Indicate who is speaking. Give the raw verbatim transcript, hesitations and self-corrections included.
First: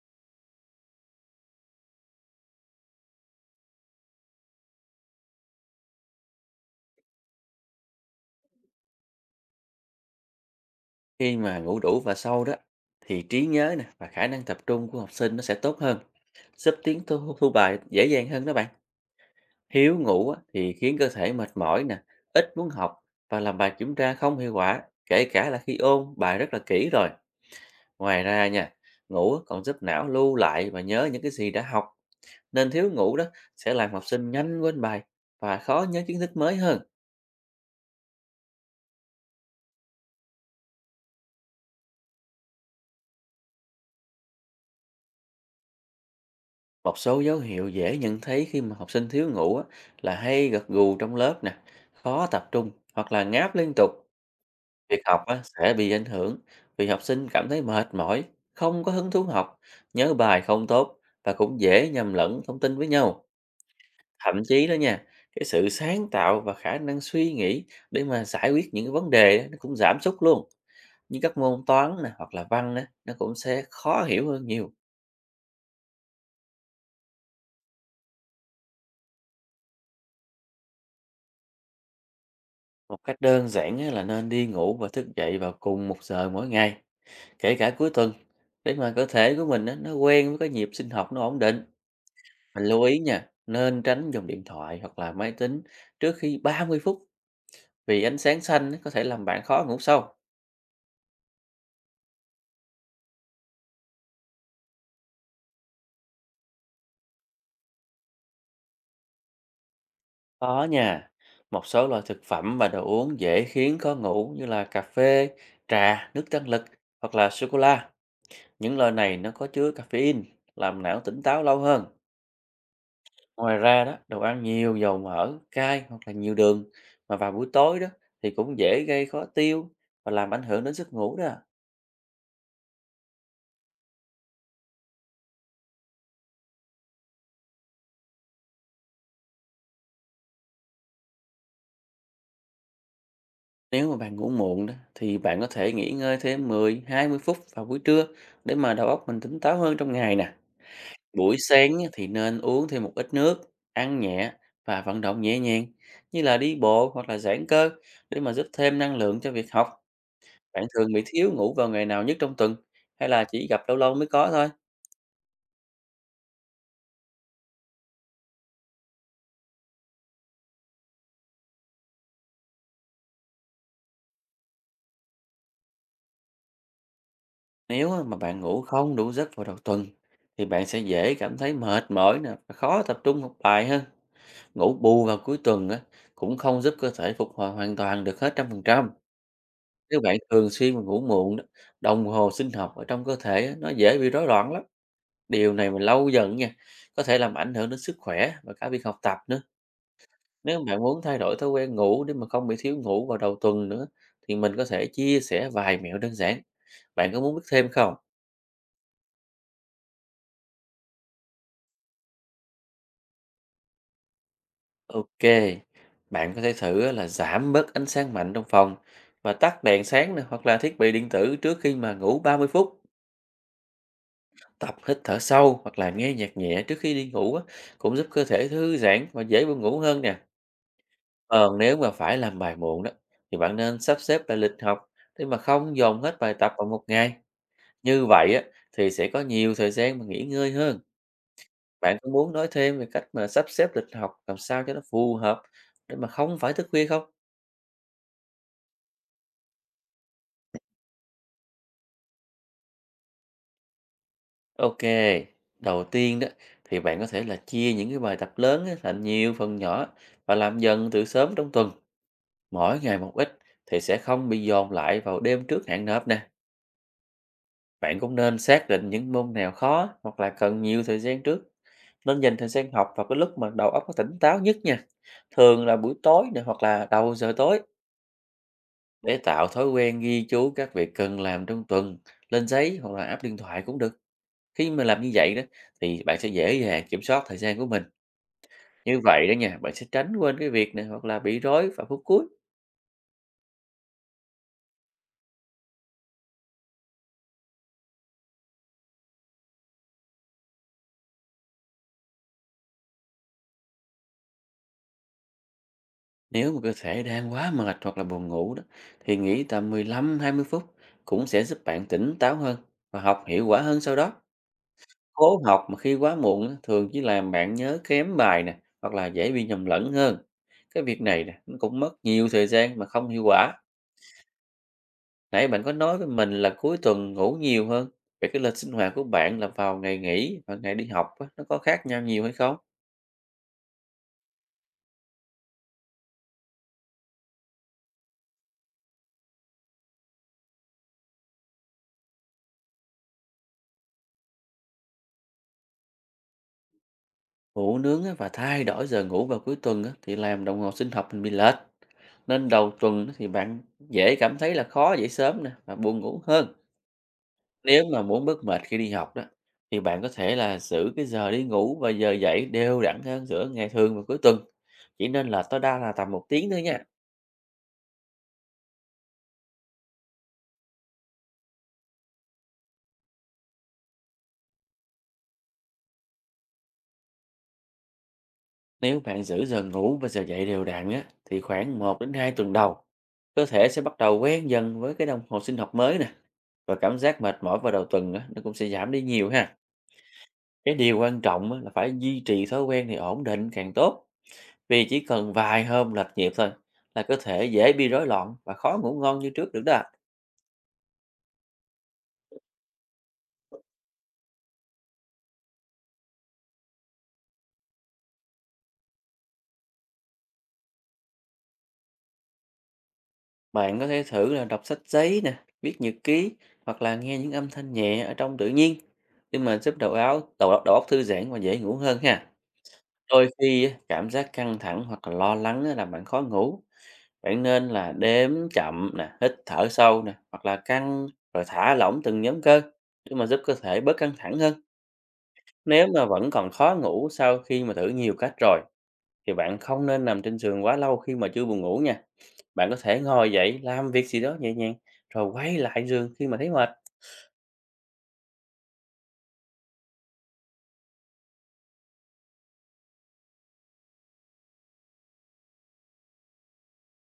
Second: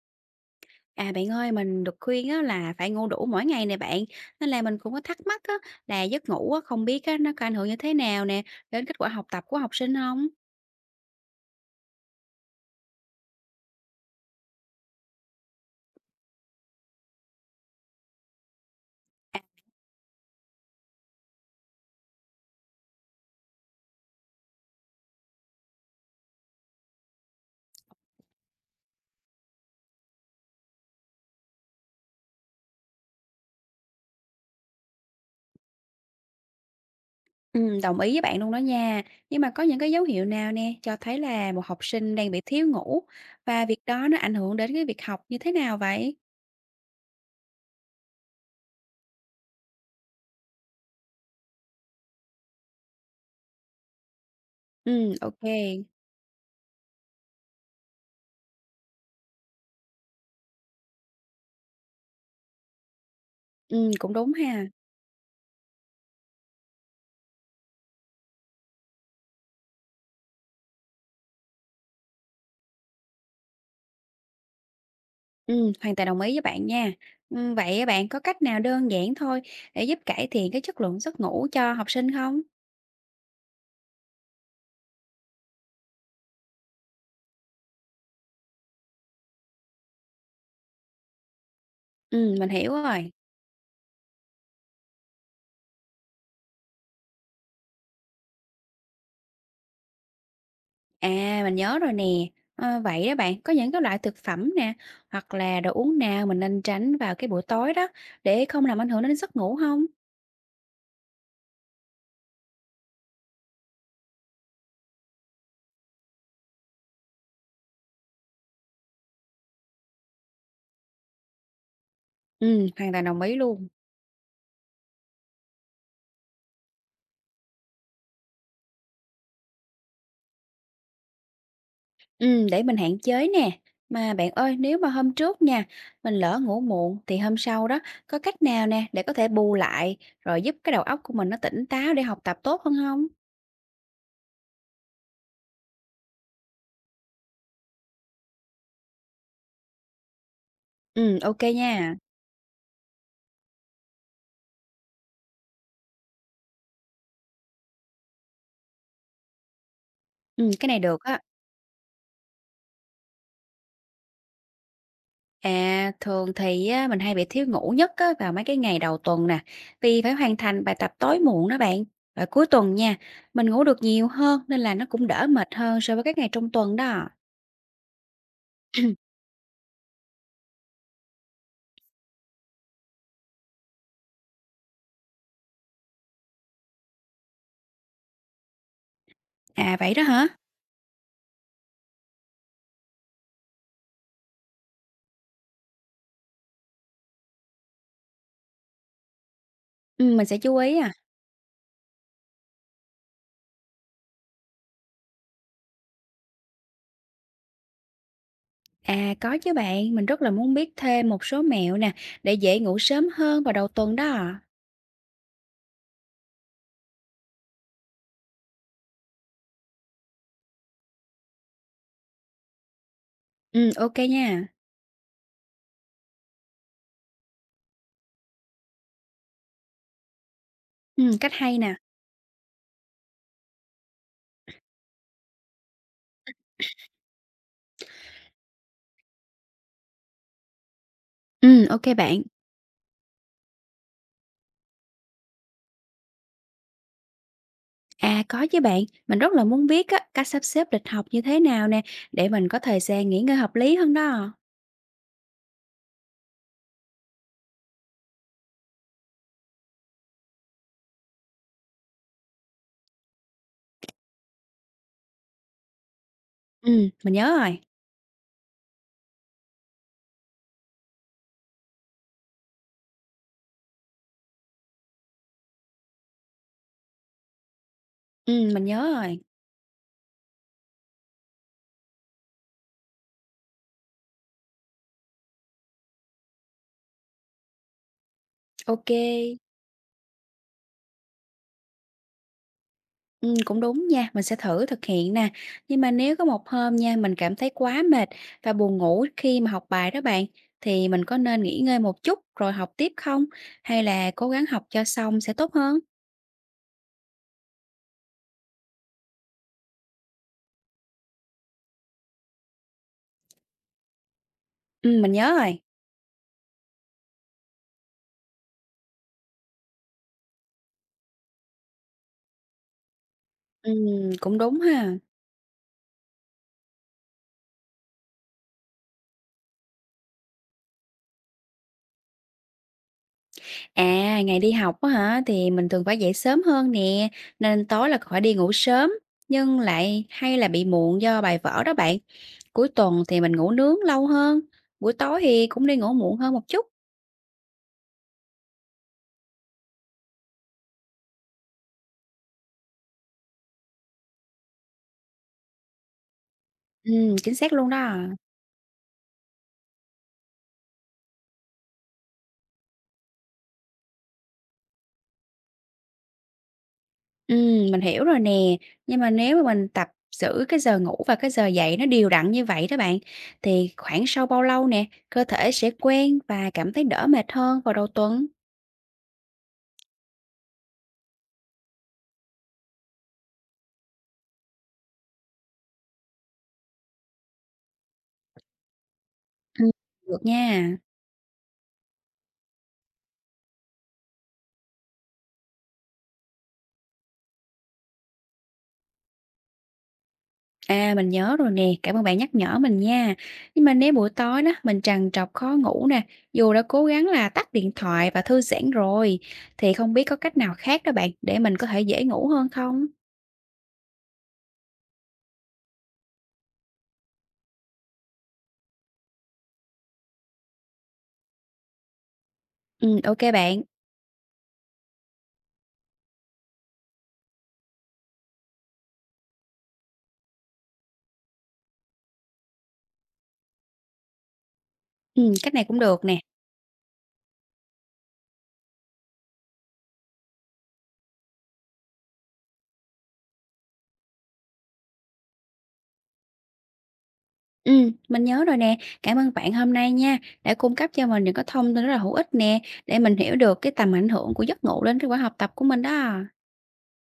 Speaker 1: À, bạn ơi, mình được khuyên á là phải ngủ đủ mỗi ngày nè bạn, nên là mình cũng có thắc mắc á là giấc ngủ á, không biết á nó có ảnh hưởng như thế nào nè đến kết quả học tập của học sinh không.
Speaker 2: Khi mà ngủ đủ và sâu đó thì trí nhớ nè và khả năng tập trung của học sinh nó sẽ tốt hơn, giúp tiến thu, thu bài dễ dàng hơn đó bạn.
Speaker 1: À,
Speaker 2: Thiếu ngủ á, thì khiến cơ thể mệt mỏi nè, ít muốn học và làm bài kiểm tra không hiệu quả, kể cả là khi ôn bài rất là kỹ rồi. Ngoài ra nha, ngủ á, còn giúp não lưu lại và nhớ những cái gì đã học, nên thiếu ngủ đó sẽ làm học sinh nhanh quên bài và khó nhớ kiến thức mới hơn.
Speaker 1: ừm, đồng ý với bạn luôn đó nha, nhưng mà có những cái dấu hiệu nào nè cho thấy là một học sinh đang bị thiếu ngủ và việc đó nó ảnh hưởng đến cái việc học như thế nào vậy?
Speaker 2: Một số dấu hiệu dễ nhận thấy khi mà học sinh thiếu ngủ á, là hay gật gù trong lớp nè, khó tập trung hoặc là ngáp liên tục. Việc
Speaker 1: Ừm,
Speaker 2: học
Speaker 1: ô
Speaker 2: á,
Speaker 1: kê,
Speaker 2: sẽ bị ảnh hưởng vì học sinh cảm thấy mệt mỏi, không có hứng thú học, nhớ bài không tốt và cũng dễ nhầm lẫn thông tin với nhau.
Speaker 1: cũng đúng
Speaker 2: Thậm
Speaker 1: ha.
Speaker 2: chí đó nha, cái sự sáng tạo và khả năng suy nghĩ để mà giải quyết những cái vấn đề á, nó cũng giảm sút luôn. Như các môn toán nè hoặc là văn á, nó cũng sẽ khó hiểu hơn nhiều.
Speaker 1: Ừm, hoàn toàn đồng ý với bạn nha. Ừm, vậy bạn có cách nào đơn giản thôi để giúp cải thiện cái chất lượng giấc ngủ cho học sinh không?
Speaker 2: Một cách đơn giản á là nên đi ngủ và thức dậy vào cùng một giờ mỗi ngày, kể cả cuối tuần, để mà cơ thể của mình á, nó quen với cái nhịp sinh học nó ổn định.
Speaker 1: Ừm, mình
Speaker 2: Mình
Speaker 1: hiểu
Speaker 2: lưu ý
Speaker 1: rồi.
Speaker 2: nha, nên tránh dùng điện thoại hoặc là máy tính trước khi ba mươi phút vì ánh sáng xanh nó có thể làm bạn khó ngủ sâu.
Speaker 1: À, mình nhớ rồi nè. Ờ, vậy đó bạn, có những cái loại thực phẩm nè, hoặc là đồ uống nào mình nên tránh vào cái buổi tối đó để không làm ảnh hưởng đến giấc ngủ không?
Speaker 2: Có nha, một số loại thực phẩm và đồ uống dễ khiến khó ngủ như là cà phê, trà, nước tăng lực hoặc là sô cô la. Những loại này nó có chứa caffeine, làm não tỉnh táo lâu hơn.
Speaker 1: Ừ, hoàn toàn đồng ý
Speaker 2: Ngoài
Speaker 1: luôn.
Speaker 2: ra đó, đồ ăn nhiều dầu mỡ, cay hoặc là nhiều đường mà vào buổi tối đó thì cũng dễ gây khó tiêu và làm ảnh hưởng đến giấc ngủ đó.
Speaker 1: Ừ, để mình hạn chế nè. Mà bạn ơi, nếu mà hôm trước nha, mình lỡ ngủ muộn thì hôm sau đó có cách nào nè để có thể bù lại rồi giúp cái đầu óc của mình nó tỉnh táo để học tập tốt hơn không?
Speaker 2: Nếu mà bạn ngủ muộn đó thì bạn có thể nghỉ ngơi thêm mười, hai mươi phút vào buổi trưa để mà đầu óc mình tỉnh táo hơn trong ngày nè.
Speaker 1: Ừ,
Speaker 2: Buổi
Speaker 1: ok
Speaker 2: sáng á,
Speaker 1: nha.
Speaker 2: thì nên uống thêm một ít nước, ăn nhẹ và vận động nhẹ nhàng như là đi bộ hoặc là giãn cơ để mà giúp thêm năng lượng cho việc học.
Speaker 1: Ừ,
Speaker 2: Bạn
Speaker 1: cái này
Speaker 2: thường
Speaker 1: được
Speaker 2: bị
Speaker 1: á.
Speaker 2: thiếu ngủ vào ngày nào nhất trong tuần hay là chỉ gặp lâu lâu mới có thôi?
Speaker 1: À, thường thì á, mình hay bị thiếu ngủ nhất á, vào mấy cái ngày đầu tuần nè, vì phải hoàn thành bài tập tối muộn đó bạn. Và cuối tuần nha, mình ngủ được nhiều hơn nên là nó cũng đỡ mệt hơn so với các ngày trong tuần đó.
Speaker 2: Nếu á mà bạn ngủ không đủ giấc vào đầu tuần thì bạn sẽ dễ cảm thấy mệt mỏi nè và khó tập trung học bài hơn. Ngủ bù vào cuối tuần á cũng không giúp cơ thể phục hồi hoàn toàn được hết trăm phần trăm.
Speaker 1: À vậy
Speaker 2: Nếu
Speaker 1: đó
Speaker 2: bạn
Speaker 1: hả?
Speaker 2: thường xuyên mà ngủ muộn đó, đồng hồ sinh học ở trong cơ thể á, nó dễ bị rối loạn lắm. Điều này mà lâu dần nha, có thể làm ảnh hưởng đến sức khỏe và cả việc học tập nữa.
Speaker 1: Ừ, mình sẽ chú
Speaker 2: Nếu
Speaker 1: ý
Speaker 2: bạn
Speaker 1: à.
Speaker 2: muốn thay đổi thói quen ngủ để mà không bị thiếu ngủ vào đầu tuần nữa thì mình có thể chia sẻ vài mẹo đơn giản. Bạn có muốn biết thêm không?
Speaker 1: À có chứ bạn, mình rất là muốn biết thêm một số mẹo nè để dễ ngủ sớm hơn vào đầu tuần đó.
Speaker 2: Ok, bạn có thể thử á là giảm bớt ánh sáng mạnh trong phòng và tắt đèn sáng nè, hoặc là thiết bị điện tử trước khi mà ngủ ba mươi phút.
Speaker 1: Ừ, ok nha.
Speaker 2: Tập hít thở sâu hoặc là nghe nhạc nhẹ trước khi đi ngủ á, cũng giúp cơ thể thư giãn và dễ buồn ngủ hơn nè.
Speaker 1: Ừ, cách
Speaker 2: Còn
Speaker 1: hay nè.
Speaker 2: nếu mà phải làm bài muộn đó thì bạn nên sắp xếp lại lịch học để mà không dồn hết bài tập vào một ngày. Như vậy á thì sẽ có nhiều thời gian mà nghỉ ngơi hơn.
Speaker 1: Ừ, ok
Speaker 2: Bạn có
Speaker 1: bạn.
Speaker 2: muốn nói thêm về cách mà sắp xếp lịch học làm sao cho nó phù hợp để mà không phải thức khuya không?
Speaker 1: À, có chứ bạn, mình rất là muốn biết á, cách sắp xếp lịch học như thế nào nè, để mình có thời gian nghỉ ngơi hợp lý hơn đó.
Speaker 2: Ok, đầu tiên đó thì bạn có thể là chia những cái bài tập lớn á thành nhiều phần nhỏ và làm dần từ sớm trong tuần, mỗi ngày một ít thì sẽ không bị dồn lại vào đêm trước hạn nộp nè.
Speaker 1: Ừ, mình nhớ rồi.
Speaker 2: Bạn cũng nên xác định những môn nào khó hoặc là cần nhiều thời gian trước, nên dành thời gian học vào cái lúc mà đầu óc nó tỉnh táo nhất nha. Thường là buổi tối này hoặc là đầu giờ tối
Speaker 1: Ừ, mình nhớ
Speaker 2: để
Speaker 1: rồi.
Speaker 2: tạo thói quen ghi chú các việc cần làm trong tuần lên giấy hoặc là app điện thoại cũng được. Khi mà làm như vậy đó thì bạn sẽ dễ dàng kiểm soát thời gian của mình.
Speaker 1: Ok.
Speaker 2: Như vậy đó nha, bạn sẽ tránh quên cái việc này hoặc là bị rối vào phút cuối.
Speaker 1: Ừ, cũng đúng nha, mình sẽ thử thực hiện nè. Nhưng mà nếu có một hôm nha, mình cảm thấy quá mệt và buồn ngủ khi mà học bài đó bạn, thì mình có nên nghỉ ngơi một chút rồi học tiếp không? Hay là cố gắng học cho xong sẽ tốt hơn?
Speaker 2: Nếu mà cơ thể đang quá mệt hoặc là buồn ngủ đó, thì nghỉ tầm mười lăm đến hai mươi phút cũng sẽ giúp bạn tỉnh táo hơn và học hiệu quả hơn sau đó.
Speaker 1: Ừ, mình nhớ
Speaker 2: Cố
Speaker 1: rồi.
Speaker 2: học mà khi quá muộn á, thường chỉ làm bạn nhớ kém bài nè hoặc là dễ bị nhầm lẫn hơn. Cái việc này nè, nó cũng mất nhiều thời gian mà không hiệu quả.
Speaker 1: Ừ, cũng đúng ha.
Speaker 2: Nãy bạn có nói với mình là cuối tuần ngủ nhiều hơn. Vậy cái lịch sinh hoạt của bạn là vào ngày nghỉ và ngày đi học á, nó có khác nhau nhiều hay không?
Speaker 1: À, ngày đi học á hả, thì mình thường phải dậy sớm hơn nè, nên tối là khỏi đi ngủ sớm, nhưng lại hay là bị muộn do bài vở đó bạn. Cuối tuần thì mình ngủ nướng lâu hơn, buổi tối thì cũng đi ngủ muộn hơn một chút.
Speaker 2: Ngủ nướng á và thay đổi giờ ngủ vào cuối tuần á thì làm đồng hồ sinh học mình bị lệch. Nên đầu tuần á thì bạn dễ cảm thấy là khó dậy sớm nè và buồn ngủ hơn.
Speaker 1: Ừ, chính xác luôn
Speaker 2: Nếu
Speaker 1: đó.
Speaker 2: mà muốn bớt mệt khi đi học đó thì bạn có thể là giữ cái giờ đi ngủ và giờ dậy đều đặn hơn giữa ngày thường và cuối tuần. Chỉ nên là tối đa là tầm một tiếng thôi nha.
Speaker 1: Ừ, mình hiểu rồi nè, nhưng mà nếu mà mình tập giữ cái giờ ngủ và cái giờ dậy nó đều đặn như vậy đó bạn, thì khoảng sau bao lâu nè, cơ thể sẽ quen và cảm thấy đỡ mệt hơn vào đầu tuần?
Speaker 2: Nếu bạn giữ giờ ngủ và giờ dậy đều đặn á thì khoảng một đến hai tuần đầu cơ thể sẽ bắt đầu quen dần với cái đồng hồ sinh học mới nè và cảm giác mệt mỏi vào đầu tuần á, nó cũng sẽ giảm đi nhiều ha.
Speaker 1: Ừ, được
Speaker 2: Cái
Speaker 1: nha.
Speaker 2: điều quan trọng á là phải duy trì thói quen thì ổn định càng tốt, vì chỉ cần vài hôm lệch nhịp thôi là cơ thể dễ bị rối loạn và khó ngủ ngon như trước được đó.
Speaker 1: À, mình nhớ rồi nè, cảm ơn bạn nhắc nhở mình nha. Nhưng mà nếu buổi tối đó mình trằn trọc khó ngủ nè, dù đã cố gắng là tắt điện thoại và thư giãn rồi, thì không biết có cách nào khác đó bạn để mình có thể dễ ngủ hơn không?
Speaker 2: Bạn có thể thử là đọc sách giấy nè, viết nhật ký hoặc là nghe những âm thanh nhẹ ở trong tự nhiên để mà giúp đầu óc đầu, óc- đầu óc thư giãn và dễ ngủ hơn ha.
Speaker 1: Ừ, ok
Speaker 2: Đôi
Speaker 1: bạn.
Speaker 2: khi á, cảm giác căng thẳng hoặc là lo lắng á làm bạn khó ngủ. Bạn nên là đếm chậm nè, hít thở sâu nè, hoặc là căng rồi thả lỏng từng nhóm cơ để mà giúp cơ thể bớt căng thẳng hơn.
Speaker 1: Ừ, cách này cũng
Speaker 2: Nếu mà
Speaker 1: được nè.
Speaker 2: vẫn còn khó ngủ sau khi mà thử nhiều cách rồi thì bạn không nên nằm trên giường quá lâu khi mà chưa buồn ngủ nha. Bạn có thể ngồi dậy làm việc gì đó nhẹ nhàng rồi quay lại giường khi mà thấy mệt.
Speaker 1: Ừ, mình nhớ rồi nè. Cảm ơn bạn hôm nay nha, đã cung cấp cho mình những cái thông tin rất là hữu ích nè, để mình hiểu được cái tầm ảnh hưởng của giấc ngủ đến cái quả học tập của mình đó.